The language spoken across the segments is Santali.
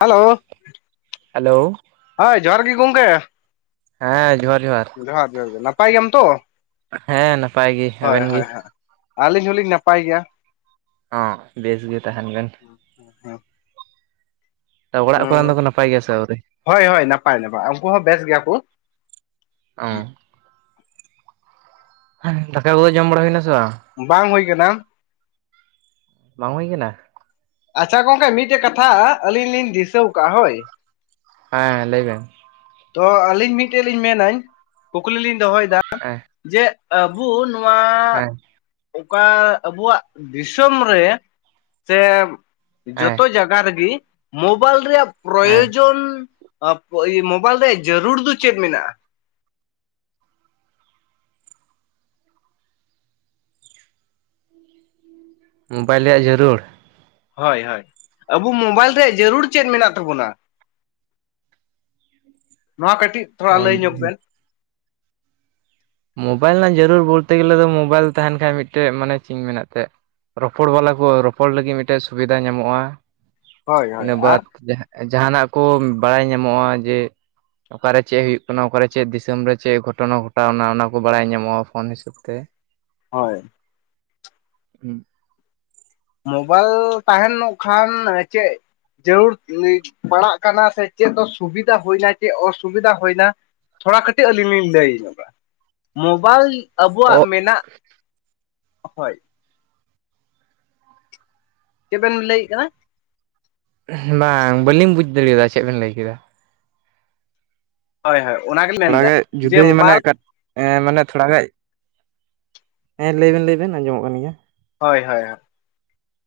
ᱦᱮᱞᱳ ᱦᱮᱞᱳ ᱦᱮᱭ ᱡᱚᱦᱟᱨ ᱜᱮ ᱜᱚᱝᱠᱮ! ᱦᱮᱸ ᱡᱚᱦᱟᱨ ᱡᱚᱦᱟᱨ᱾ ᱡᱚᱦᱟᱨ ᱡᱚᱦᱟᱨ᱾ ᱱᱟᱯᱟᱭ ᱜᱮᱭᱟᱢ ᱛᱚ? ᱦᱮᱸ ᱱᱟᱯᱟᱭ ᱜᱮ ᱟᱵᱮᱱ ᱜᱮ? ᱟᱞᱤᱧ ᱦᱚᱸᱞᱤᱧ ᱱᱟᱯᱟᱭ ᱜᱮᱭᱼᱟ᱾ ᱦᱚᱸ ᱵᱮᱥ ᱜᱮ ᱛᱟᱦᱮᱱ ᱵᱮᱱ᱾ ᱛᱚ ᱚᱲᱟᱜ ᱠᱚᱨᱮᱱ ᱫᱚᱠᱚ ᱱᱟᱯᱟᱭ ᱜᱮᱭᱟ ᱥᱮ ᱟᱹᱣᱨᱤ? ᱦᱚᱭ ᱦᱚᱭ ᱱᱟᱯᱟᱭ ᱱᱟᱯᱟᱭ ᱩᱱᱠᱩ ᱦᱚᱸ ᱵᱮᱥ ᱜᱮᱭᱟ ᱠᱩ᱾ ᱚᱻᱻ᱾ ᱦᱮᱸ ᱫᱟᱠᱟ ᱠᱚᱫᱚ ᱡᱚᱢ ᱵᱟᱲᱟ ᱦᱩᱭᱱᱟ ᱥᱮ ᱵᱟᱝ? ᱵᱟᱝ ᱦᱩᱭ ᱠᱟᱱᱟ᱾ ᱵᱟᱝ ᱦᱩᱭ ᱠᱟᱱᱼᱟ᱾ ᱟᱪᱪᱷᱟ ᱜᱚᱝᱠᱮ ᱢᱤᱫᱴᱮᱡ ᱠᱟᱛᱷᱟ ᱟᱹᱞᱤᱧ ᱞᱤᱧ ᱫᱤᱥᱟᱹᱣ ᱟᱠᱟᱜᱼᱟ, ᱦᱳᱭ ᱦᱮᱸ ᱞᱟᱹᱭᱵᱮᱱ᱾ ᱛᱚ ᱟᱹᱞᱤᱧ ᱢᱤᱫᱴᱮᱱ ᱞᱤᱧ ᱢᱮᱱᱟᱹᱧ ᱠᱩᱠᱞᱤ ᱞᱤᱧ ᱫᱚᱦᱚᱭᱮᱫᱼᱟ, ᱮᱸ᱾ ᱡᱮᱜ ᱟᱵᱩ ᱱᱚᱣᱟ ᱚᱠᱟ ᱟᱵᱩᱣᱟᱜ ᱫᱤᱥᱟᱹᱢ ᱨᱮ ᱥᱮ ᱦᱮᱸ ᱡᱚᱛᱚ ᱡᱟ ᱜᱟ ᱨᱮᱜᱤ ᱢᱳᱵᱟᱭᱤᱞ ᱨᱮᱭᱟᱜ ᱦᱮᱸ ᱯᱨᱚᱭᱳᱡᱚᱱ ᱟᱵ ᱤᱭᱟᱹ ᱢᱳᱵ ᱵᱟᱭᱤᱞ ᱨᱮᱭᱟᱜ ᱡᱟᱹᱨᱩᱲ ᱫᱚ ᱪᱮᱫ ᱢᱮᱱᱟᱜᱼᱟ? ᱢᱳᱵᱟᱭᱤᱞ ᱨᱮᱭᱟᱜ ᱡᱟᱹᱨᱩᱲ? ᱦᱳᱭ ᱦᱳᱭ, ᱟᱵᱩ ᱢᱳᱵᱟᱭᱤᱞ ᱨᱮᱭᱟᱜ ᱡᱟᱹᱨᱩᱲ ᱪᱮᱫ ᱢᱮᱱᱟᱜ ᱛᱟᱵᱚᱱᱼᱟ? ᱱᱚᱣᱟ ᱠᱟᱹᱴᱤᱡ ᱛᱷᱚᱲᱟ ᱞᱟᱹᱭ ᱧᱚᱜ ᱵᱮᱱ᱾ ᱢᱳᱵᱟᱭᱤᱞ ᱨᱮᱱᱟᱜ ᱡᱟᱹᱨᱩᱲ ᱵᱚᱞᱛᱮ ᱜᱮᱞᱮ ᱫᱚ ᱢᱳᱵᱟᱭᱤᱞ ᱛᱟᱦᱮᱸᱱ ᱠᱷᱟᱱᱡ ᱢᱤᱫᱴᱮᱡ ᱢᱟᱱᱮ ᱪᱮᱫᱤᱧ ᱢᱮᱱᱮᱫ ᱛᱟᱦᱮᱸᱫ, ᱨᱚᱯᱚᱲ ᱵᱟᱞᱟ ᱠᱚ ᱨᱚᱯᱚᱲ ᱞᱟᱹᱜᱤᱫ ᱢᱤᱫᱴᱮᱡ ᱥᱩᱵᱤᱫᱟ ᱧᱟᱢᱚᱜᱼᱟ, ᱦᱳᱭ ᱦᱳᱭ ᱤᱱᱟᱹ ᱟᱨ ᱵᱟᱫ ᱡᱟᱦᱟᱸᱜ ᱡᱟᱦᱟᱸᱱᱟᱜ ᱠᱩ ᱵᱟᱲᱟᱭ ᱧᱟᱢᱚᱜᱼᱟ ᱡᱮ ᱚᱠᱟᱨᱮ ᱪᱮᱜ ᱦᱳᱭᱳᱜ ᱠᱟᱱᱟ ᱚᱠᱟᱨᱮ ᱪᱮᱫ ᱫᱤᱥᱟᱹᱢ ᱨᱮ ᱪᱮᱫ ᱜᱷᱚᱴᱚᱱᱟ ᱜᱷᱚᱴᱟᱣᱱᱟ ᱚᱱᱟ ᱠᱚ ᱵᱟᱲᱟᱭ ᱧᱟᱢᱚᱜᱼᱟ ᱯᱷᱳᱱ ᱦᱤᱥᱟᱹᱵ ᱛᱮ᱾ ᱦᱳᱭ᱾ ᱦᱩᱸ᱾ ᱢᱳᱵᱟᱭᱤᱞ ᱛᱟᱦᱮᱸᱱ ᱠᱷᱟᱱ ᱪᱮᱫ ᱡᱟᱹᱨᱩᱲ ᱯᱟᱲᱟᱜ ᱠᱟᱱᱟ ᱥᱮ ᱪᱮᱫ ᱫᱚ ᱥᱩᱵᱤᱫᱟ ᱦᱩᱭᱱᱟ ᱪᱮᱫ ᱚᱥᱩᱵᱤᱫᱟ ᱦᱩᱭᱱᱟ, ᱛᱷᱚᱲᱟ ᱠᱟᱹᱴᱤᱜ ᱟᱹᱞᱤᱧ ᱞᱤᱧ ᱞᱟᱹᱭ ᱧᱚᱜᱼᱟ, ᱢᱳᱵᱟᱭᱤᱞ ᱚ ᱟᱵᱩᱣᱟᱜ ᱢᱮᱱᱟᱜ ᱦᱳᱭ᱾ ᱪᱮᱵᱮᱱ ᱞᱟᱹᱭᱮᱫ ᱠᱟᱱᱟ? ᱵᱟᱝ ᱵᱟᱹᱞᱤᱧ ᱵᱩᱡ ᱫᱟᱲᱤᱭᱟᱫᱼᱟ ᱪᱮᱫ ᱵᱮᱱ ᱞᱟᱹᱭ ᱠᱮᱫᱟ᱾ ᱦᱳᱭ ᱦᱳᱭ, ᱚᱱᱟ ᱜᱮ ᱞᱤᱧ ᱛᱷᱚᱲᱟᱜᱮᱡ ᱡᱩᱫᱟᱹ ᱧᱚᱜ ᱢᱟᱱᱮ ᱠᱟᱴ ᱮᱸ ᱢᱟᱱᱮ ᱛᱷᱚᱲᱟ ᱜᱟᱡ ᱦᱮᱸ ᱞᱟᱹᱭ ᱵᱮᱱ ᱞᱟᱹᱭ ᱵᱮᱱ ᱟᱸᱢᱚᱢᱚᱜ ᱠᱟᱱ ᱜᱮᱭᱟ᱾ ᱦᱳᱭ ᱦᱳᱭ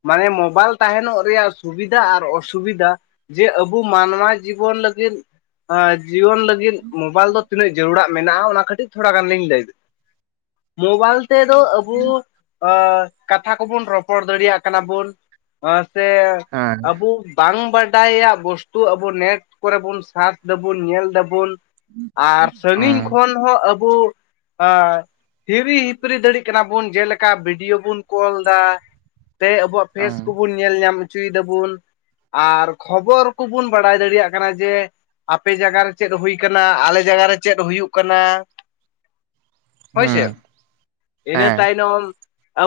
ᱢᱟᱱᱮ ᱢᱳᱵᱟᱭᱤᱞ ᱛᱟᱦᱮᱸᱱᱚᱜ ᱨᱮᱭᱟᱜ ᱥᱩᱵᱤᱫᱟ ᱟᱨ ᱚᱼᱥᱩᱵᱤᱫᱟ ᱡᱮ ᱟᱵᱩ ᱢᱟᱱᱣᱼᱟ ᱡᱤᱵᱚᱱ ᱞᱟᱹᱜᱤᱫ ᱟᱸ ᱡᱤᱭᱚᱱ ᱞᱟᱹᱜᱤᱫ ᱢᱳᱵᱟᱭᱤᱞ ᱫᱚ ᱛᱤᱱᱟᱹᱜ ᱡᱟᱹᱨᱩᱲᱟᱜ ᱢᱮᱱᱟᱜᱼᱟ ᱚᱱᱟ ᱠᱷᱟᱹᱴᱤᱡ ᱛᱷᱚᱲ ᱜᱟᱱ ᱞᱤᱧ ᱞᱟᱹᱭᱫᱟ ᱢᱳᱵᱟᱭᱤᱞ ᱛᱮᱫᱚ ᱟᱵᱩ ᱟᱹ ᱠᱟᱛᱷᱟ ᱠᱚᱵᱩᱱ ᱨᱚᱯᱚᱲ ᱫᱟᱲᱤᱭᱟᱜ ᱠᱟᱱᱟ ᱵᱩᱱ ᱟᱹ ᱥᱮ ᱦᱮᱸ ᱟᱵᱩ ᱵᱟᱝ ᱵᱟᱰᱟᱭᱟᱜ ᱵᱚᱥᱛᱩ ᱟᱹᱵᱩ ᱱᱮᱴ ᱠᱚᱨᱮ ᱵᱩᱱ ᱥᱟᱨᱪ ᱫᱟᱵᱩᱱ ᱧᱮᱞ ᱫᱟᱹᱵᱩᱱ, ᱟᱨ ᱥᱟᱺᱜᱤᱧ ᱦᱮᱸ ᱠᱷᱚᱱ ᱦᱚᱸ ᱟᱹ ᱵᱩ ᱟᱹ ᱦᱤᱨᱤ ᱦᱤᱯᱤᱨᱤ ᱫᱟᱲᱤᱜ ᱠᱟᱱᱟ ᱵᱩᱱ ᱡᱮᱞᱮᱠᱟ ᱵᱤᱰᱤᱭᱳ ᱵᱩᱱ ᱠᱚᱞ ᱫᱟ ᱛᱮ ᱟᱵᱚᱣᱟᱜ ᱯᱷᱮᱥ ᱦᱮᱸ ᱠᱚᱵᱩᱱ ᱧᱮᱞ ᱧᱟᱢ ᱦᱚᱪᱚᱭ ᱫᱟᱹᱵᱩᱱ᱾ ᱟᱨ ᱠᱷᱚᱵᱚᱨ ᱠᱚᱵᱩᱱ ᱵᱟᱲᱟᱭ ᱫᱟᱲᱮᱭᱟᱜ ᱠᱟᱱᱟ ᱡᱮ ᱟᱯᱮ ᱡᱟᱜᱟ ᱨᱮ ᱪᱮᱫ ᱦᱩᱭ ᱠᱟᱱᱟ, ᱟᱞᱮ ᱡᱟᱜᱟ ᱨᱮ ᱪᱮᱫ ᱦᱩᱭᱩᱜ ᱠᱟᱱᱟ, ᱦᱳᱭ ᱥᱮ ᱤᱱᱟᱹ ᱦᱮᱸ ᱛᱟᱭᱱᱚᱢ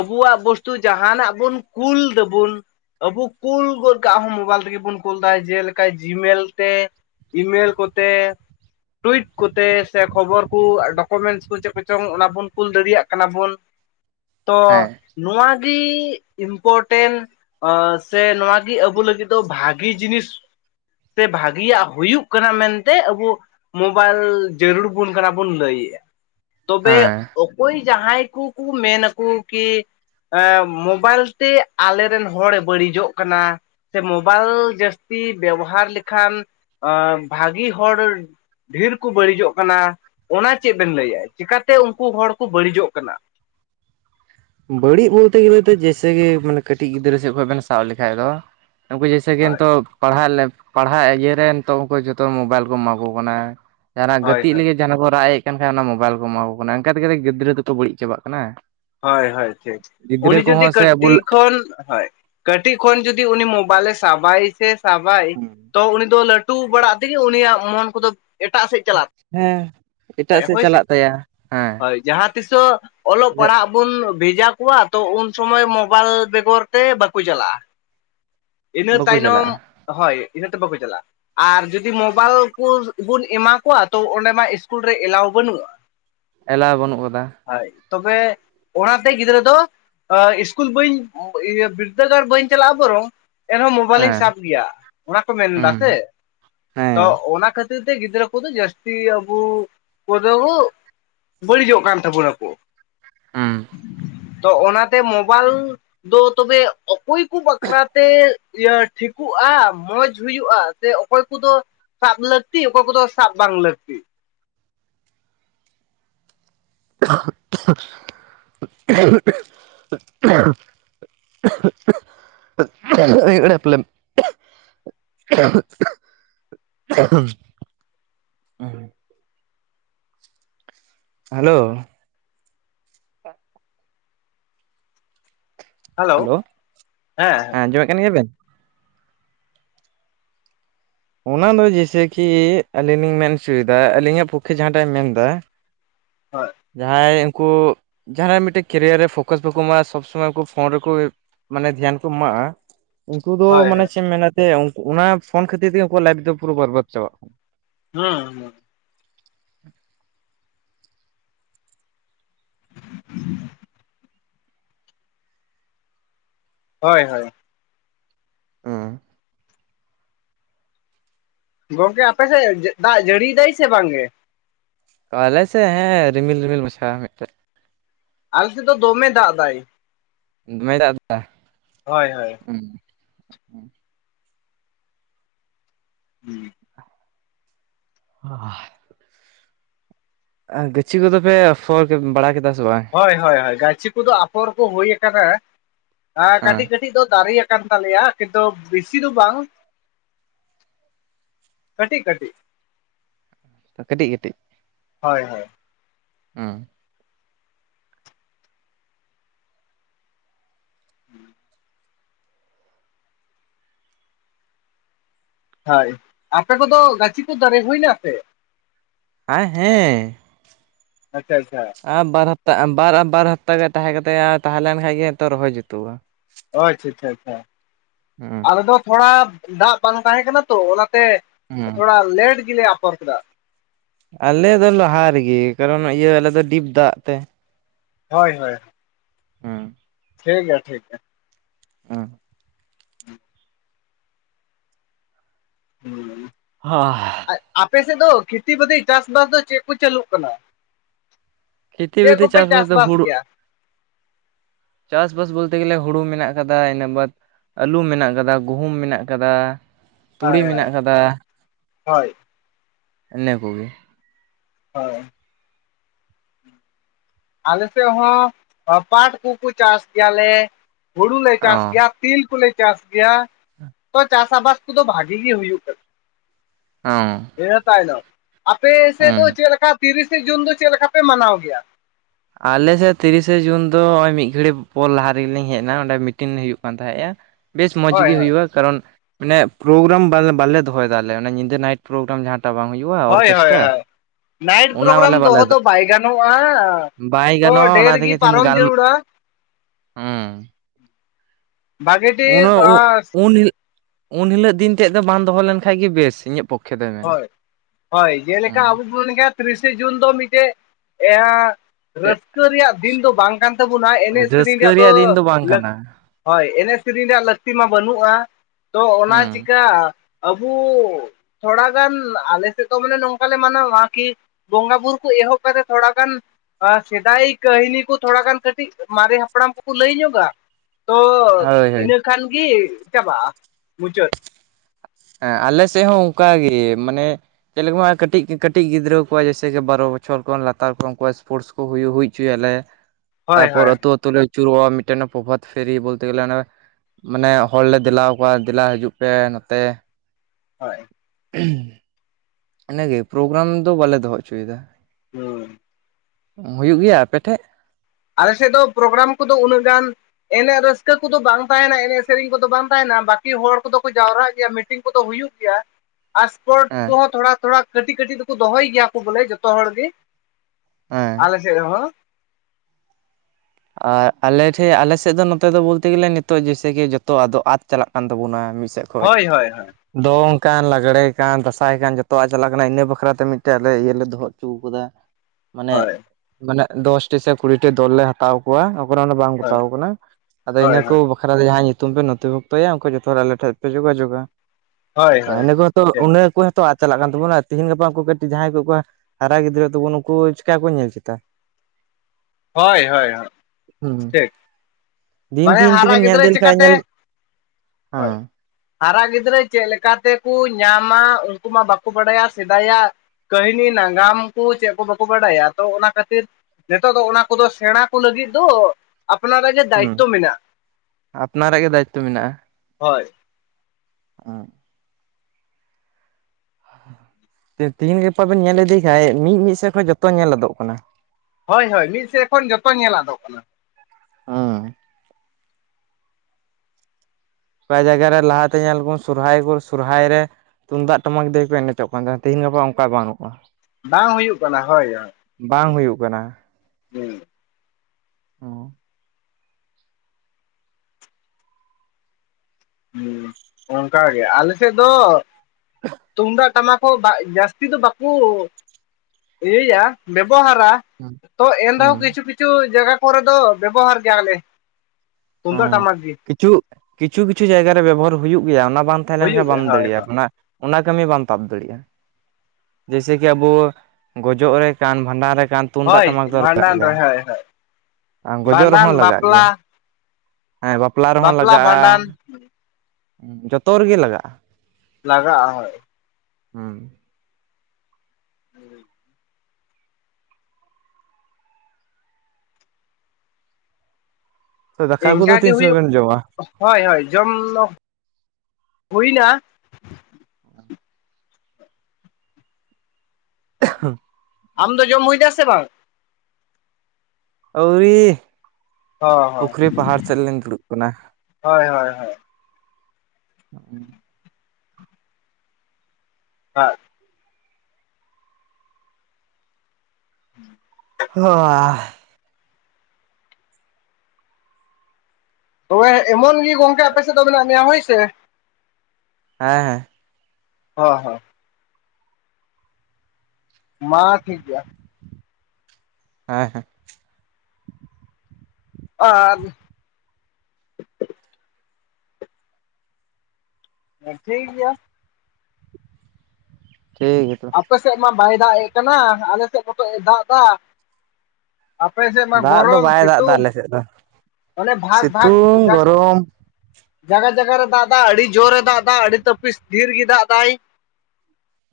ᱵᱩᱣᱟᱜ ᱵᱚᱥᱛᱩ ᱡᱟᱦᱟᱸᱱᱟᱜ ᱵᱩᱱ ᱠᱩᱞ ᱫᱟᱵᱩᱱ ᱟᱵᱩ ᱠᱩᱞ ᱜᱚᱫ ᱠᱟᱜ ᱦᱚᱸ ᱢᱳᱵᱟᱭᱤᱞ ᱛᱮ ᱜᱮ ᱵᱚᱱ ᱠᱩᱞ ᱫᱟ ᱡᱮᱞᱮᱠᱟ ᱡᱤᱢᱮᱞ ᱛᱮ, ᱤᱢᱮᱞ ᱠᱚᱛᱮ, ᱴᱩᱭᱤᱴ ᱠᱚᱛᱮ, ᱥᱮ ᱠᱷᱚᱵᱚᱨ ᱠᱩ ᱰᱚᱠᱚᱢᱮᱱᱥ ᱱᱤᱛᱳᱜ ᱪᱮᱫ ᱠᱚᱪᱚᱝ ᱚᱱᱟ ᱵᱚᱱ ᱠᱩᱞ ᱫᱟᱲᱮᱭᱟᱜ ᱠᱟᱱᱟ ᱵᱩᱱ, ᱛᱚ ᱦᱮᱸ ᱱᱚᱣᱟ ᱜᱤ ᱤᱢᱯᱚᱴᱮᱱᱴ ᱟᱸ ᱥᱮ ᱱᱚᱣᱟ ᱜᱤ ᱟᱵᱩ ᱞᱟᱹᱜᱤᱫ ᱫᱚ ᱵᱷᱟᱜᱤ ᱡᱤᱱᱤᱥ ᱥᱮ ᱵᱷᱟᱹᱜᱤ ᱭᱟᱜ ᱦᱩᱭᱩᱜ ᱠᱟᱱᱟ ᱢᱮᱱ ᱛᱮ, ᱟᱵᱩ ᱢᱳᱵᱟᱭᱤᱞ ᱡᱟᱹᱨᱩᱲ ᱵᱩᱱ ᱠᱟᱱᱟ ᱵᱚᱱ ᱞᱟᱹᱭᱮᱜᱼᱟ᱾ ᱛᱚᱵᱮ ᱦᱮᱸ ᱚᱠᱚᱭ ᱡᱟᱦᱟᱸᱭ ᱠᱩᱠᱩ ᱢᱮᱱ ᱟᱠᱩ ᱠᱤ ᱟᱸ ᱢᱳᱵᱟᱭᱤᱞ ᱛᱮ ᱟᱞᱮ ᱨᱮᱱ ᱦᱚᱲᱮ ᱵᱟᱹᱲᱤᱡᱚᱜ ᱠᱟᱱᱟ? ᱥᱮ ᱢᱳᱵᱟᱭᱤᱞ ᱡᱟᱹᱥᱛᱤ ᱵᱮᱵᱚᱦᱟᱨ ᱞᱮᱠᱷᱟᱱ ᱵᱷᱟᱹᱜᱤ ᱦᱚᱲ ᱰᱷᱤᱨ ᱠᱩ ᱵᱟᱹᱲᱤᱡᱚᱜ ᱠᱟᱱᱟ? ᱚᱱᱟ ᱪᱮᱫ ᱵᱮᱱ ᱞᱟᱹᱭᱟ ᱪᱤᱠᱟᱹᱛᱮ ᱩᱱᱠᱩ ᱦᱚᱲ ᱠᱩ ᱵᱟᱹᱲᱤᱡᱚᱜ ᱠᱟᱱᱟ? ᱵᱟᱹᱲᱤᱡ ᱵᱚᱞᱛᱮ ᱜᱤᱞᱮ ᱡᱮᱭᱥᱮ ᱠᱤ ᱢᱟᱱᱮ ᱠᱟᱹᱴᱤᱡ ᱜᱤᱫᱽᱨᱟᱹ ᱥᱮᱫ ᱠᱷᱚᱱ ᱵᱮᱱ ᱥᱟᱵᱽ ᱞᱮᱠᱷᱟᱡ ᱫᱚ ᱩᱱᱠᱩ ᱡᱮᱭᱥᱤ ᱜᱮ ᱦᱳᱭ ᱜᱮᱱᱛᱩᱜ ᱯᱟᱲᱦᱟᱜ ᱯᱟᱲᱦᱟᱜ ᱞᱟᱭᱮᱯ ᱤᱭᱟᱹ ᱨᱮ ᱱᱤᱛᱚᱜ ᱩᱱᱠᱩ ᱡᱚᱛᱚ ᱢᱳᱵᱟᱭᱤᱞ ᱠᱩ ᱮᱢᱟ ᱠᱩ ᱠᱟᱱᱟ᱾ ᱡᱟᱦᱟᱱᱟᱜ ᱦᱳᱭ ᱜᱟᱛᱤᱜ ᱦᱳᱭ ᱞᱟᱹᱜᱤᱫ ᱡᱟᱦᱟᱸᱱᱟᱜ ᱠᱩ ᱨᱟᱜ ᱮᱫ ᱠᱟᱱ ᱠᱷᱟᱱ, ᱚᱱᱟ ᱢᱳᱵᱟᱭᱤᱞ ᱠᱩ ᱮᱢᱟ ᱠᱚ ᱠᱟᱱᱟ᱾ ᱮᱱᱠᱟ ᱛᱮᱜᱮ ᱛᱚ ᱜᱤᱫᱽᱨᱟᱹ ᱫᱚ ᱠᱚ ᱵᱟᱹᱲᱤᱡ ᱪᱟᱵᱟᱜ ᱠᱟᱱᱟ᱾ ᱦᱳᱭ ᱦᱳᱭ ᱴᱷᱤᱠ ᱜᱤᱫᱽᱨᱟᱹ ᱩᱱᱤ ᱡᱩᱫᱤ ᱠᱚᱦᱚᱸ ᱥᱮ ᱟᱵᱚ ᱠᱟᱹᱴᱤ ᱠᱷᱚᱱ ᱠᱟᱹᱴᱤᱡ ᱠᱷᱚᱱ ᱡᱩᱫᱤ ᱩᱱᱤ ᱢᱳᱵᱟᱭᱤᱞ ᱥᱟᱵᱟᱭ ᱥᱮ ᱥᱟᱵᱟᱭ ᱛᱚ ᱩᱱᱤ ᱫᱚ ᱞᱟᱹᱴᱩ ᱵᱟᱲᱟᱜ ᱛᱤ ᱜᱮ ᱩᱱᱤᱭᱟᱜ ᱢᱚᱱ ᱠᱚ ᱫᱚ ᱦᱮᱸ ᱮᱴᱟᱜ ᱛᱟᱭᱟ ᱥᱮᱫ ᱦᱳᱭ ᱥᱮ ᱪᱟᱞᱟᱜ ᱛᱟᱭᱟ ᱦᱮᱸ᱿ ᱦᱳᱭ ᱡᱟᱦᱟᱸ ᱛᱤᱥᱳᱜ ᱚᱞᱚᱜ ᱯᱟᱲᱦᱟᱯ ᱵᱩᱱ ᱵᱷᱮᱡᱟ ᱠᱩᱣᱟ᱾ ᱛᱚ ᱩᱱ ᱥᱚᱢᱚᱭ ᱢᱳᱵᱟᱭᱤᱞ ᱵᱮᱜᱚᱨ ᱛᱮ ᱵᱟᱠᱩ ᱪᱟᱞᱟᱜᱼᱟ᱾ ᱤᱱᱟᱹ ᱵᱟᱠᱚ ᱛᱟᱭᱱᱚᱢ ᱪᱟᱞᱟᱜᱼᱟ ᱦᱳᱭ ᱤᱱᱟᱹ ᱛᱮ ᱵᱟᱠᱩ ᱪᱟᱞᱟᱜᱼᱟ ᱟᱨ ᱡᱩᱫᱤ ᱢᱳᱵᱟᱭᱤᱞ ᱠᱩ ᱥᱮ ᱵᱩᱱ ᱮᱢᱟ ᱠᱚᱣᱟ ᱛᱚ, ᱚᱸᱰᱮ ᱢᱟ ᱤᱥᱠᱩᱞ ᱨᱮ ᱮᱞᱟᱣ ᱵᱟᱹᱱᱩᱜᱼᱟ᱾ ᱮᱞᱟᱣ ᱵᱟᱹᱱᱩᱜ ᱟᱠᱟᱫᱟ᱾ ᱦᱳᱭ ᱛᱚᱵᱮ ᱚᱱᱟ ᱛᱮ ᱜᱤᱫᱽᱨᱟᱹ ᱫᱚ ᱟᱹ ᱤᱥᱠᱩᱞ ᱵᱟᱹᱧ ᱤᱭᱟᱹ ᱵᱤᱨᱫᱟᱹᱜᱟᱲ ᱵᱟᱹᱧ ᱪᱟᱞᱟᱜᱼᱟ, ᱵᱚᱨᱚᱝ ᱮᱱᱨᱮᱦᱚᱸ ᱢᱳᱵᱟᱭᱤᱞ ᱤᱧ ᱦᱮᱸ ᱥᱟᱵ ᱜᱮᱭᱟ᱾ ᱚᱱᱟ ᱠᱚ ᱢᱮᱱᱫᱟ ᱦᱩᱸ ᱥᱮ ᱛᱚ ᱦᱮᱸ ᱚᱱᱟ ᱠᱷᱟᱹᱛᱤᱨ ᱜᱤᱫᱽᱨᱟᱹ ᱠᱚ ᱫᱚ ᱡᱟᱹᱥᱛᱤ ᱟᱵᱩ ᱠᱚ ᱫᱚᱵᱩ ᱵᱟᱹᱲᱤᱡᱚᱜ ᱠᱟᱱ ᱛᱟᱵᱩᱱᱟᱠᱩ᱾ ᱦᱩᱸ᱾ ᱛᱚ ᱚᱱᱟᱛᱮ ᱢᱳᱵᱟᱭᱤᱞ ᱫᱚ ᱛᱚᱵᱚ ᱚᱠᱚᱭ ᱠᱩ ᱵᱟᱠᱷᱨᱟ ᱤᱭᱟᱹ ᱭᱟ ᱴᱷᱤᱠᱩᱜᱼᱟ᱾ ᱢᱚᱸᱡᱽ ᱦᱩᱭᱩᱜᱼᱟ ᱥᱮ ᱚᱠᱚᱭ ᱠᱩᱫᱚ ᱥᱟᱵ ᱞᱟᱹᱠᱛᱤ ᱚᱠᱚᱭ ᱠᱚᱫᱚ ᱥᱟᱵ ᱵᱟᱝ ᱞᱟᱹᱠᱛᱤ? [inaudible] ᱮᱠᱞᱟ [unintelligible] [inaudible] ᱦᱮᱞᱳ᱾ ᱦᱮᱞᱳ ᱦᱮᱸ ᱟᱸᱡᱚᱢᱼᱮᱫ ᱠᱟᱱ ᱜᱮᱭᱟ ᱵᱮᱱ? ᱚᱱᱟ ᱫᱚ ᱡᱮᱭᱥᱮ ᱠᱤ ᱟᱹᱞᱤᱧ ᱞᱤᱧ ᱢᱮᱱ ᱚᱪᱩᱭ ᱮᱫᱟ, ᱟᱹᱞᱤᱧᱟᱜ ᱯᱩᱠᱷᱮ ᱡᱟᱦᱟᱸᱴᱟᱜ ᱢᱮᱱ ᱦᱚᱪᱚᱭ ᱮᱫᱟ ᱦᱳᱭ, ᱡᱟᱦᱟᱸᱭ ᱩᱱᱠᱩ ᱡᱟᱦᱟᱸᱱᱟᱜ ᱢᱤᱫᱴᱮᱱ ᱠᱮᱨᱤᱭᱟᱨ ᱨᱮ ᱯᱷᱳᱠᱟᱥ ᱵᱟᱠᱩ ᱮᱢᱟᱜᱼᱟ᱾ ᱥᱚᱵᱽ ᱥᱚᱢᱚᱭ ᱩᱱᱠᱩ ᱯᱷᱳᱱ ᱨᱮ ᱠᱩ ᱢᱟᱱᱮ ᱫᱷᱮᱭᱟᱱ ᱠᱚ ᱮᱢᱟᱜᱼᱟ᱾ ᱩᱱᱠᱩ ᱫᱚ ᱦᱳᱭ ᱢᱟᱱᱮ ᱦᱳᱭ ᱪᱮᱫ ᱮᱢ ᱢᱮᱱᱟ ᱛᱮ ᱚᱱᱟ ᱯᱷᱳᱱ ᱠᱷᱟᱹᱛᱤᱨ ᱛᱮ ᱩᱱᱠᱩᱣᱟᱜ ᱞᱟᱭᱤᱯᱷ ᱫᱚ ᱯᱩᱨᱟᱹ ᱵᱚᱨᱵᱟᱫ ᱪᱟᱵᱟᱜ ᱠᱟᱱᱟ᱾ ᱦᱩᱸ᱾ [inaudible] ᱦᱳᱭ ᱦᱳᱭ᱾ ᱦᱚᱸ᱾ ᱜᱚᱝᱠᱮ ᱟᱯᱮᱥᱮᱫ ᱫᱟᱜ ᱡᱟᱹᱲᱤᱭ ᱫᱟᱭ ᱥᱮ ᱵᱟᱝ ᱜᱮ? ᱚ ᱟᱞᱮ ᱥᱮᱫ ᱦᱮᱸ ᱨᱤᱢᱤᱞ ᱨᱤᱢᱤᱞ ᱢᱟᱪᱷᱟ ᱢᱤᱫᱴᱮᱱ ᱟᱞᱮ ᱥᱮᱫ ᱫᱚᱢᱮ ᱫᱟᱜ ᱮ ᱫᱟᱭ᱾ ᱫᱚᱢᱮ ᱫᱟᱜ ᱮᱫᱟ? ᱦᱳᱭ ᱦᱳᱭ ᱦᱩᱸ ᱦᱩᱸ ᱦ [inaudible] ᱜᱟᱹᱪᱷᱤ ᱠᱚᱫᱚ ᱯᱮ ᱟᱯᱷᱚᱨ ᱵᱟᱲᱟ ᱠᱮᱫᱟ ᱥᱮ ᱵᱟᱝ? ᱦᱳᱭ ᱦᱳᱭ ᱦᱳᱭ ᱜᱟᱪᱷᱤ ᱠᱚᱫᱚ ᱟᱯᱷᱚᱨ ᱠᱚ ᱦᱩᱭ ᱟᱠᱟᱱᱟ ᱠᱟᱹᱴᱤᱡ ᱦᱮᱸ ᱠᱟᱹᱴᱤᱡᱼᱼ ᱠᱟᱹᱴᱤᱡ ᱫᱚ ᱫᱟᱨᱮ ᱟᱠᱟᱱ ᱛᱟᱞᱮᱭᱟ ᱠᱤᱱᱛᱩ ᱵᱮᱥᱤ ᱫᱚ ᱵᱟᱝᱼᱼ ᱠᱟᱹᱴᱤᱡ ᱠᱟᱹᱴᱤᱡ᱾ ᱠᱟᱹᱴᱤᱡ ᱠᱟᱹᱴᱤᱡ ᱦᱳᱭ ᱦᱳᱭ᱾ ᱦᱩᱸ ᱦᱮᱸ [inaudible] ᱦᱳᱭ ᱟᱯᱮ ᱠᱚᱫᱚ ᱜᱟᱪᱷᱤ ᱠᱚ ᱫᱟᱨᱮ ᱦᱩᱭᱱᱟ ᱥᱮ? ᱦᱮ ᱦᱮᱸ ᱟᱪᱪᱷᱟ ᱟᱪᱪᱷᱟ᱾ ᱟᱨ ᱵᱟᱨ ᱦᱟᱯᱛᱟ ᱵᱟᱨ ᱵᱟᱨ ᱦᱟᱯᱛᱟ ᱛᱟᱦᱮᱸ ᱠᱟᱛᱮ ᱛᱟᱦᱮᱸ ᱞᱮᱱ ᱠᱷᱟᱡ ᱜᱮᱛᱚ ᱨᱚᱦᱚᱭ ᱡᱩᱛᱩᱜᱼᱟ᱾ ᱚᱪᱪᱷᱟ ᱟᱪᱪᱷᱟ ᱟᱪᱷᱟ ᱦᱩᱸ ᱟᱫᱚ ᱛᱷᱚᱲᱟ ᱫᱟᱜ ᱵᱟᱝ ᱛᱟᱦᱮᱸ ᱠᱟᱱᱟ ᱛᱚ ᱚᱱᱟᱛᱮ ᱦᱩᱸ ᱛᱷᱚᱲᱟ ᱞᱮᱴ ᱜᱮᱞᱮ ᱟᱯᱷᱚᱨ ᱠᱮᱫᱟ᱾ ᱟᱞᱮ ᱫᱚ ᱞᱟᱦᱟ ᱨᱮᱜᱮ ᱠᱟᱨᱚᱱ ᱤᱭᱟᱹ ᱟᱞᱮᱫᱚ ᱰᱤᱯ ᱫᱟᱜ ᱛᱮᱼᱼ ᱦᱳᱭ ᱦᱳᱭ᱾ ᱦᱩᱸ ᱴᱷᱤᱠ ᱜᱮᱭᱟ ᱴᱷᱤᱠ ᱜᱮᱭᱟ᱾ ᱦᱩᱸ ᱦᱮᱸ [inaudible] ᱦᱸ [inaudible] ᱟᱯᱮᱥᱮᱫ ᱫᱚ ᱠᱷᱮᱛᱤ ᱵᱟᱹᱛᱤ ᱪᱟᱥᱵᱟᱥ ᱫᱚ ᱪᱮᱫ ᱠᱚ ᱪᱟᱹᱞᱩᱜ ᱠᱟᱱᱟ? ᱠᱷᱮᱛᱤ ᱪᱮᱫ ᱵᱤᱛᱤ ᱠᱚᱯᱮ ᱪᱟᱥᱵᱟᱥ ᱪᱟᱥ ᱫᱚ ᱵᱟᱥ ᱦᱩᱲᱩ ᱜᱮᱭᱟ? ᱪᱟᱥᱵᱟᱥ ᱵᱚᱞᱛᱮ ᱜᱮᱞᱮ ᱦᱩᱲᱩ ᱢᱮᱱᱟᱜ ᱠᱟᱫᱟ ᱤᱱᱟᱹ ᱵᱟᱫᱼᱼ ᱟᱹᱞᱩ ᱢᱮᱱᱟᱜ ᱟᱠᱟᱫᱟ ᱜᱩᱦᱩᱢ ᱢᱮᱱᱟᱜ ᱟᱠᱟᱫᱟ᱾ ᱦᱳᱭ ᱛᱩᱲᱤ ᱢᱮᱱᱟᱜ ᱦᱳᱭ ᱟᱠᱟᱫᱟ ᱦᱳᱭ ᱤᱱᱟᱹ ᱠᱚᱜᱮ᱾ ᱦᱳᱭ ᱟᱞᱮ ᱥᱮᱫ ᱦᱚᱸ ᱯᱟᱴ ᱠᱩᱠᱩ ᱪᱟᱥ ᱜᱮᱭᱟᱞᱮ ᱦᱩᱲᱩ ᱞᱮ ᱪᱟᱥ ᱚ ᱜᱮᱭᱟ᱾ ᱛᱤᱞ ᱠᱚᱞᱮ ᱪᱟᱥ ᱜᱮᱭᱟ ᱛᱚ ᱪᱟᱥ ᱟᱵᱟᱫ ᱠᱚᱫᱚ ᱵᱷᱟᱜᱮ ᱜᱮ ᱦᱩᱭᱩᱜ ᱛᱟᱠᱩᱼᱼ ᱦ [inaudible] ᱤᱱᱟᱹ ᱛᱟᱭᱱᱚᱢ ᱟᱯᱮ ᱥᱮᱫ ᱫᱚ ᱪᱮᱫ ᱞᱮᱠᱟ ᱛᱤᱨᱤᱥᱮ ᱡᱩᱱ ᱫᱚ ᱪᱮᱫ ᱞᱮᱠᱟ ᱯᱮ ᱢᱟᱱᱟᱣ ᱜᱮᱭᱟ? ᱟᱞᱮᱥᱮᱫ ᱛᱤᱨᱤᱥᱮ ᱡᱩᱱ ᱫᱚ ᱱᱚᱜᱚᱭ ᱢᱤᱫ ᱜᱷᱟᱹᱲᱤᱡ ᱯᱚᱨ ᱞᱟᱦᱟ ᱨᱮᱜᱮᱞᱤᱧ ᱦᱮᱡ ᱮᱱᱟ ᱚᱸᱰᱮ ᱢᱤᱴᱤᱝ ᱦᱩᱭᱩᱜ ᱠᱟᱱ ᱛᱟᱦᱮᱫᱼᱟ᱾ ᱵᱮᱥ ᱢᱚᱸᱡᱽ ᱦᱳᱭ ᱜᱮ ᱦᱳᱭ ᱦᱩᱭᱩᱜᱼᱟ ᱠᱟᱨᱚᱱ ᱢᱟᱱᱮ ᱯᱨᱳᱜᱨᱟᱢ ᱵᱟᱞᱮ ᱵᱟᱞᱮ ᱫᱚᱦᱚᱭᱮᱫᱟ ᱟᱞᱮ ᱚᱱᱟ ᱧᱤᱫᱟᱹ ᱱᱟᱭᱤᱴ ᱯᱨᱳᱜᱨᱟᱢ ᱡᱟᱦᱟᱸᱴᱟᱜᱼᱼ ᱴᱟ ᱵᱟᱝ ᱦᱩᱭᱩᱜᱼᱟ᱾ ᱦᱳᱭ ᱦᱳᱭ ᱚᱨᱠᱮᱥᱴᱟᱨ ᱦᱳᱭ ᱱᱟᱭᱤᱴ ᱚᱱᱟ ᱯᱨᱳᱜᱨᱟᱢ ᱵᱟᱞᱮ ᱵᱟᱞᱮ ᱫᱚᱦᱚ ᱫᱚ ᱵᱟᱭ ᱜᱟᱱᱚᱜᱼᱟ᱾ ᱵᱟᱭ ᱛᱚ ᱜᱟᱱᱚᱜᱼᱟ ᱰᱷᱮᱨ ᱚᱱᱟ ᱛᱮᱜᱮ ᱜᱮ ᱛᱤᱱ ᱯᱟᱨᱚᱢ ᱜᱟᱞ ᱡᱟᱹᱨᱩᱲᱟ ᱦᱩᱸ, ᱵᱷᱟᱜᱤ ᱴᱷᱤᱠ ᱩᱱᱟᱹᱜ ᱩᱱ ᱦᱤᱞ ᱩᱱ ᱦᱤᱞᱳᱜ ᱫᱤᱱ ᱛᱮᱫ ᱫᱚ ᱵᱟᱝ ᱫᱚᱦᱚ ᱞᱮᱱᱠᱷᱟᱡ ᱜᱮ ᱵᱮᱥ ᱤᱧᱟᱹᱜ ᱯᱚᱠᱠᱷᱮ ᱫᱚᱭ ᱢᱮᱱᱟ ᱦᱳᱭ ᱦᱳᱭ ᱡᱮᱞᱮᱠᱟ ᱦᱩᱸ ᱟᱵᱚ ᱵᱚᱱ ᱢᱮᱱ ᱜᱮᱭᱟ ᱛᱤᱨᱤᱥᱮ ᱡᱩᱱ ᱫᱚ ᱢᱤᱫᱴᱮᱡᱼᱼ ᱨᱟᱹᱥᱠᱟᱹ ᱨᱮᱭᱟᱜ ᱫᱤᱱ ᱫᱚ ᱵᱟᱝ ᱠᱟᱱ ᱛᱟᱵᱚᱱᱟ ᱮᱱᱮᱡ ᱥᱮᱨᱮᱧ ᱨᱟᱹᱥᱠᱟᱹ ᱨᱮᱭᱟᱜ ᱫᱚ ᱫᱤᱱ ᱵᱟᱝ ᱞᱟᱹᱠᱛᱤᱼᱼ ᱠᱟᱱᱟ ᱦᱳᱭ ᱮᱱᱮᱡ ᱥᱮᱨᱮᱧ ᱨᱮᱭᱟᱜ ᱞᱟᱹᱠᱛᱤ ᱢᱟ ᱵᱟᱹᱱᱩᱜᱼᱟ ᱛᱚ ᱚᱱᱟ ᱦᱳᱭ ᱪᱤᱠᱟᱼᱼ ᱟᱵᱚ ᱛᱷᱚᱲᱟ ᱜᱟᱱ, ᱟᱞᱮ ᱥᱮᱫ ᱫᱚ ᱢᱟᱱᱮ ᱱᱚᱝᱠᱟ ᱞᱮ ᱢᱟᱱᱟᱣᱟ ᱟᱨᱠᱤ ᱵᱚᱸᱜᱟ ᱵᱩᱨᱩ ᱠᱚ ᱮᱦᱚᱵ ᱠᱟᱛᱮᱫ ᱛᱷᱚᱲᱟ ᱜᱟᱱ ᱟ ᱥᱮᱫᱟᱭ ᱠᱟᱹᱦᱤᱱᱤ ᱠᱚ ᱛᱷᱚᱲᱟ ᱜᱟᱱ ᱠᱟᱹᱴᱤᱡ ᱢᱟᱨᱮ ᱦᱟᱯᱲᱟᱢ ᱠᱚᱠᱚ ᱞᱟᱹᱭ ᱧᱚᱜᱼᱟ᱾ ᱛᱚ ᱦᱳᱭ ᱦᱮᱸ ᱤᱱᱟᱹ ᱠᱷᱟᱱ ᱜᱮ ᱪᱟᱵᱟᱜᱼᱟ, ᱢᱩᱪᱟᱹᱫ᱾ ᱦᱮᱸ ᱟᱞᱮ ᱥᱮᱫ ᱦᱚᱸ ᱚᱱᱠᱟ ᱜᱮ ᱢᱟᱱᱮ ᱪᱮᱫ ᱞᱮᱠᱟ ᱠᱟᱹᱴᱤᱡ ᱠᱟᱹᱴᱤᱡ ᱜᱤᱫᱽᱨᱟᱹ ᱠᱚᱣᱟᱜ ᱡᱮᱭᱥᱮ ᱠᱤ ᱵᱟᱨᱚ ᱵᱚᱪᱷᱚᱨ ᱠᱷᱚᱱ ᱞᱟᱛᱟᱨ ᱩᱱᱠᱩᱣᱟᱜ ᱥᱯᱳᱨᱴᱥ ᱠᱚ ᱦᱩᱭ ᱦᱩᱭ ᱦᱚᱪᱚᱭ ᱟᱞᱮ ᱦᱳᱭ ᱛᱟᱯᱚᱨ ᱦᱳᱭ ᱟᱹᱛᱩ ᱟᱹᱛᱩ ᱞᱮ ᱟᱪᱩᱨᱚᱜᱼᱟ᱾ ᱢᱤᱫᱴᱮᱱ ᱯᱨᱚᱵᱷᱟᱛ ᱯᱷᱮᱨᱤ ᱵᱚᱞᱛᱮ ᱜᱮᱞᱮ, ᱚᱱᱟ ᱢᱟᱱᱮ ᱦᱚᱲ ᱞᱮ ᱫᱮᱞᱟᱣ ᱟᱠᱚᱣᱟ ᱫᱮᱞᱟ ᱦᱤᱡᱩᱜ ᱯᱮ ᱱᱚᱛᱮ ᱦᱳᱭ᱾ [inaudible] ᱤᱱᱟ ᱜᱮ ᱯᱨᱳᱜᱨᱟᱢ ᱫᱚ ᱵᱟᱞᱮ ᱫᱚᱦᱚ ᱦᱚᱪᱚᱭ ᱮᱫᱟ᱾ ᱚᱸ᱾ ᱦᱩᱭᱩᱜ ᱜᱮᱭᱟ, ᱟᱯᱮ ᱴᱷᱮᱡ? ᱟᱞᱮᱥᱮᱫ ᱫᱚ ᱯᱨᱳᱜᱨᱟᱢ ᱠᱚᱫᱚ ᱩᱱᱟᱹᱜ ᱜᱟᱱ ᱮᱱᱮᱡ ᱨᱟᱹᱥᱠᱟᱹ ᱠᱚᱫᱚ ᱵᱟᱝ ᱛᱟᱦᱮᱱᱟ᱾ ᱮᱱᱮᱡ ᱥᱮᱨᱮᱧ ᱠᱚᱫᱚ ᱵᱟᱝ ᱛᱟᱦᱮᱱᱟ᱾ ᱵᱟᱹᱠᱤ ᱦᱚᱲ ᱠᱚᱫᱚ ᱠᱚ ᱡᱟᱣᱨᱟᱜ ᱜᱮᱭᱟ᱾ ᱢᱤᱫ ᱢᱤᱴᱤᱝ ᱠᱚᱫᱚ ᱦᱩᱭᱩᱜ ᱜᱮᱭᱟ᱾ ᱟᱨ ᱥᱯᱳᱨᱴᱥ ᱦᱮᱸ ᱠᱚᱦᱚᱸ ᱛᱷᱚᱲᱟ ᱛᱷᱚᱲᱟ ᱠᱟᱹᱴᱤᱡ ᱠᱟᱹᱴᱤᱡ ᱫᱚᱠᱚ ᱫᱚᱦᱚᱭ ᱜᱮᱭᱟ ᱠᱚ ᱵᱚᱞᱮ, ᱡᱚᱛᱚ ᱦᱚᱲ ᱜᱮ ᱦᱮᱸ ᱟᱞᱮ ᱥᱮᱫ ᱦᱚᱸ᱾ ᱟᱨ ᱟᱞᱮ ᱴᱷᱮᱡ ᱟᱞᱮᱥᱮᱫ ᱫᱚ ᱱᱚᱛᱮ ᱫᱚ ᱵᱚᱞᱛᱮ ᱜᱮᱞᱮ ᱱᱤᱛᱚᱜ ᱡᱮᱭᱥᱮ ᱠᱤ ᱡᱚᱛᱚ ᱟᱫ ᱟᱫ ᱪᱟᱞᱟᱜ ᱠᱟᱱ ᱛᱟᱵᱚᱱᱟ᱾ ᱢᱤᱫ ᱥᱮᱫ᱾ ᱠᱷᱚᱡ ᱦᱳᱭ ᱦᱳᱭ ᱦᱳᱭ ᱫᱚᱝ ᱠᱟᱱ, ᱞᱟᱜᱽᱲᱮ ᱠᱟᱱ, ᱫᱟᱸᱥᱟᱭ ᱠᱟᱱ, ᱡᱚᱛᱚᱣᱟᱜ ᱪᱟᱞᱟᱜ ᱠᱟᱱᱟ᱾ ᱤᱱᱟᱹ ᱵᱟᱠᱷᱟᱨᱟ ᱛᱮ ᱢᱤᱫᱴᱮᱡ ᱟᱞᱮ ᱤᱭᱟᱹ ᱞᱮ ᱫᱚᱦᱚ ᱦᱚᱪᱚ ᱟᱠᱟᱫᱟ᱾ ᱢᱟᱱᱮ ᱦᱳᱭ ᱢᱟᱱᱮ ᱫᱚᱥᱴᱤ ᱥᱮ ᱠᱩᱲᱤᱴᱤ ᱫᱚᱞ ᱞᱮ ᱦᱟᱛᱟᱣ ᱠᱚᱣᱟ᱾ ᱜᱚᱱᱚᱱᱟ ᱵᱟᱝ ᱦᱳᱭ ᱜᱚᱴᱟᱣ ᱠᱟᱱᱟ᱾ ᱟᱫᱚ ᱤᱱᱟᱹ ᱦᱳᱭ ᱠᱚ ᱵᱟᱠᱷᱨᱟ ᱡᱟᱦᱟᱸᱭ ᱧᱩᱛᱩᱢ ᱯᱮ ᱱᱚᱛᱤ ᱵᱷᱚᱠᱛᱚᱭᱟ ᱩᱱ ᱡᱚᱛᱚ ᱦᱚᱲ ᱟᱞᱮ ᱴᱷᱮᱱ ᱯᱮ ᱡᱳᱜᱟᱡᱳᱜᱟ᱾ ᱦᱳᱭ ᱦᱳᱭ ᱦᱳᱭ ᱤᱱᱟ ᱠᱚ ᱛᱚ ᱴᱷᱤᱠ ᱤᱱᱟᱹ ᱠᱚᱦᱚᱛᱚ ᱟᱫ ᱪᱟᱞᱟᱜ ᱠᱟᱱ ᱛᱟᱵᱚᱱᱟ᱾ ᱛᱤᱦᱤᱧ ᱜᱟᱯᱟ ᱩᱱᱠᱩ ᱠᱟᱹᱴᱤᱡ ᱡᱟᱦᱟᱸᱭ ᱠᱚᱣᱟ ᱦᱟᱨᱟ ᱜᱤᱫᱽᱨᱟᱹ ᱛᱟᱵᱩ ᱱᱩᱠᱩ ᱪᱤᱠᱟ ᱠᱚ ᱧᱮᱞ ᱪᱮᱫᱟ᱾ ᱦᱳᱭ ᱦᱳᱭ ᱦᱳᱭ᱾ ᱦᱮᱸ ᱴᱷᱤᱠ ᱫᱤᱱ ᱢᱟᱱᱮ ᱫᱤᱱ ᱛᱮᱵᱮᱱ ᱦᱟᱨᱟ ᱧᱮᱞ ᱜᱤᱫᱽᱨᱟᱹ ᱤᱫᱤ ᱞᱮᱠᱷᱟᱱ ᱪᱤᱠᱟᱛᱮ ᱧᱮᱞ ᱦᱳᱭ ᱦᱮᱸ ᱦᱟᱨᱟ ᱜᱤᱫᱽᱨᱟᱹ ᱪᱮᱫ ᱞᱮᱠᱟ ᱞᱮᱠᱟ ᱛᱮᱠᱚ ᱧᱟᱢᱟ᱾ ᱩᱱᱠᱩ ᱢᱟ ᱵᱟᱠᱚ ᱵᱟᱰᱟᱭᱟ᱾ ᱥᱮᱫᱟᱭᱟᱜ ᱠᱟᱹᱦᱱᱤ ᱱᱟᱜᱟᱢ ᱠᱚ ᱪᱮᱫ ᱠᱚ ᱵᱟᱠᱚ ᱵᱟᱰᱟᱭᱟ᱾ ᱛᱚ ᱚᱱᱟ ᱠᱷᱟᱹᱛᱤᱨ ᱱᱤᱛᱚᱜ ᱫᱚ ᱚᱱᱟ ᱠᱚᱫᱚ ᱥᱮᱬᱟ ᱠᱚ ᱞᱟᱹᱜᱤᱫ ᱫᱚ ᱟᱯᱱᱟᱨᱟᱜ ᱜᱮ ᱦᱩᱸ ᱫᱟᱭᱤᱛᱛᱚ᱾ ᱢᱮᱱᱟᱜᱼᱟ ᱟᱯᱱᱟᱨᱟᱜ ᱜᱮ ᱫᱟᱭᱤᱛᱛᱚ ᱢᱮᱱᱟᱜᱼᱟ᱾ ᱦᱳᱭ᱾ ᱦᱩᱸ᱾ ᱛᱤᱦᱤᱧ ᱜᱟᱯᱟ ᱵᱮᱱ ᱧᱮᱞ ᱤᱫᱤ ᱠᱷᱟᱡ ᱢᱤᱫ ᱢᱤᱫ ᱥᱮᱫ ᱠᱷᱚᱡ ᱡᱚᱛᱚ ᱧᱮᱞ ᱟᱫᱚᱜ ᱠᱟᱱᱟ᱾ ᱦᱳᱭ ᱦᱳᱭ ᱢᱤᱫ ᱥᱮᱫ ᱠᱷᱚᱱ ᱡᱚᱛᱚ ᱧᱮᱞ ᱟᱫᱚᱜ ᱠᱟᱱᱟ᱾ ᱦᱩᱸ᱾ ᱚᱠᱟ ᱡᱟᱭᱜᱟ ᱨᱮ ᱞᱟᱦᱟᱛᱮ ᱧᱮᱞᱵᱚᱱ ᱥᱚᱨᱦᱟᱭ, ᱥᱚᱨᱦᱟᱭ ᱨᱮ ᱛᱩᱢᱫᱟᱜ ᱴᱟᱢᱟᱠ ᱛᱮᱜᱮ ᱠᱚ ᱮᱱᱮᱡᱚᱜ ᱠᱟᱱ ᱛᱟᱦᱮᱸᱱᱟ᱾ ᱛᱮᱦᱤᱧ ᱜᱟᱯᱟ ᱚᱱᱠᱟ ᱵᱟᱹᱱᱩᱜᱼᱟ᱾ ᱵᱟᱝ ᱦᱩᱭᱩᱜ ᱠᱟᱱᱟ, ᱦᱳᱭ ᱦᱳᱭ᱾ ᱵᱟᱝ ᱦᱩᱭᱩᱜ ᱠᱟᱱᱟ᱾ ᱦᱩᱸ᱾ ᱦᱚᱸ᱾ ᱦᱮᱸ ᱚᱱᱠᱟ ᱜᱮ ᱟᱞᱮ ᱥᱮᱫ ᱫᱚ ᱛᱩᱢᱫᱟᱜ ᱴᱟᱢᱟᱠ ᱦᱚᱸ ᱡᱟᱹᱥᱛᱤ ᱫᱚ ᱵᱟᱠᱚ ᱤᱭᱟᱭ ᱭᱟ ᱵᱮᱵᱚᱦᱟᱨᱟ ᱛᱚ ᱮᱱ ᱨᱮᱦᱚ ᱠᱤᱪᱷᱩ ᱠᱤ ᱠᱤᱪᱷᱩ ᱡᱟᱜᱟ ᱠᱚᱨᱮ ᱫᱚ ᱵᱮᱵᱚᱦᱟᱨ ᱜᱮᱭᱟᱞᱮ, ᱛᱩᱢᱫᱟᱹᱜ ᱴᱟᱢᱟᱠ ᱜᱤ᱾ ᱠᱤᱪᱷᱩᱜ ᱠᱤᱪᱷᱩ ᱠᱤᱪᱷᱩ ᱡᱟᱭᱜᱟᱨᱮ ᱵᱮᱵᱚᱦᱟᱨ ᱦᱩᱭᱩᱜ ᱜᱮᱭᱟ ᱚᱱᱟ ᱵᱟᱝ ᱛᱟᱦᱮᱸ ᱞᱮᱱᱠᱷᱟᱱ ᱦᱩᱭᱩᱜ ᱵᱟᱢ ᱜᱮᱭᱟ ᱦᱳᱭ ᱦᱳᱭ ᱫᱟᱲᱮᱭᱟᱜᱼᱟ, ᱚᱱᱟ ᱚᱱᱟ ᱠᱟᱹᱢᱤ ᱵᱟᱢ ᱛᱟᱵ ᱫᱟᱲᱮᱭᱟᱜᱼᱟ᱾ ᱡᱮᱭᱥᱮᱠᱤ ᱟᱵᱚ ᱜᱚᱡᱚᱜ ᱨᱮ ᱠᱟᱱ ᱵᱷᱟᱰᱟᱱ ᱨᱮ ᱠᱟᱱ ᱛᱩᱢᱫᱟᱹᱜ ᱦᱳᱭ ᱴᱟᱢᱟᱠ ᱫᱚ ᱞᱟᱜᱟᱜ ᱵᱷᱟᱸᱰᱟᱱ ᱜᱮᱭᱟ, ᱨᱮ ᱦᱳᱭ ᱦᱳᱭ ᱟᱢ ᱜᱚᱡᱩᱜ ᱨᱮᱦᱚ ᱵᱷᱟᱸᱰᱟᱱ ᱞᱟᱜᱟᱜ ᱜᱮᱭᱟ᱾ ᱵᱟᱯᱞᱟ ᱦᱮ ᱵᱟᱯᱞᱟ ᱨᱮᱦᱚ ᱞᱟᱜᱟᱜᱼᱟ, ᱡᱷᱚᱛᱚ ᱨᱮᱜᱮ ᱞᱟᱜᱟᱜᱼᱟ᱾ ᱞᱟᱜᱟᱜ-ᱟ ᱦᱳᱭ᱾ ᱦᱩᱸ᱾ [inaudible] ᱛᱚ ᱫᱟᱠᱟ ᱠᱚᱫᱚ ᱤᱱᱠᱟ ᱜᱮ ᱛᱤᱱ ᱥᱚᱢᱚᱭ ᱦᱩᱭᱩᱜ ᱵᱮᱱ ᱡᱚᱢᱟ ᱦᱳᱭ ᱦᱳᱭ ᱡᱚᱢ ᱫᱚ ᱦᱩᱭᱱᱟ? [unintelligible] ᱟᱢᱫᱚ ᱡᱚᱢ ᱦᱩᱭ ᱫᱟ ᱥᱮ ᱵᱟᱝ? ᱟᱹᱣᱨᱤ᱾ ᱦᱚ ᱦᱚ ᱯᱩᱠᱷᱨᱤ ᱯᱟᱦᱟᱲ ᱥᱮᱫ ᱞᱤᱧ ᱫᱩᱲᱩᱵ ᱠᱟᱱᱟ ᱦᱳᱭ ᱦᱳᱭ ᱦᱳᱭ᱾ [inaudible] [unintelligible] [inaudible] [unintelligible] ᱛᱚᱵᱮ ᱮᱢᱚᱱ ᱜᱤ ᱜᱚᱝᱠᱮ ᱟᱯᱮ ᱥᱮᱫ ᱫᱚ ᱢᱮᱱᱟᱜ ᱢᱮᱭᱟ ᱦᱳᱭ ᱥᱮ, ᱦᱮᱸ ᱦᱮᱸ᱾ ᱦᱚ ᱦᱳᱭ᱾ ᱢᱟ ᱴᱷᱤᱠ ᱜᱮᱭᱟ᱾ ᱦᱮᱸ ᱦᱮᱸ᱾ ᱟᱨ ᱦᱮᱸ ᱴᱷᱤᱠ ᱜᱮᱭᱟ᱾ ᱴᱷᱤᱠ ᱜᱮ ᱟᱯᱮ ᱥᱮᱫ ᱢᱟ ᱵᱟᱭ ᱫᱟᱜ ᱮ ᱠᱟᱱᱟ, ᱟᱞᱮ ᱥᱮᱫ ᱢᱚᱛᱚᱡ ᱮ ᱫᱟᱜ ᱫᱟ, ᱟᱯᱮ ᱥᱮᱜ ᱢᱟ ᱫᱟᱜ ᱫᱚ ᱜᱟᱨᱚᱢ ᱵᱟᱭ ᱫᱟᱜ ᱮᱫᱟ ᱥᱤᱛᱩᱝ ᱟᱞᱮ ᱥᱮᱫ ᱫᱚ ᱚᱱᱮ ᱵᱷᱟᱜ ᱵᱷᱟᱜ ᱥᱤᱛᱩᱝ ᱡᱟᱜ ᱜᱚᱨᱚᱢ ᱡᱟᱜᱟ ᱡᱟᱜᱟ ᱨᱮ ᱫᱟᱜ ᱫᱟᱭ, ᱟᱰᱤ ᱡᱳᱨᱮ ᱫᱟᱜ ᱫᱟᱭ ᱟᱰᱤ ᱛᱟᱯᱤᱥ ᱰᱷᱤᱨ ᱜᱮ ᱫᱟᱜ ᱫᱟᱭ᱾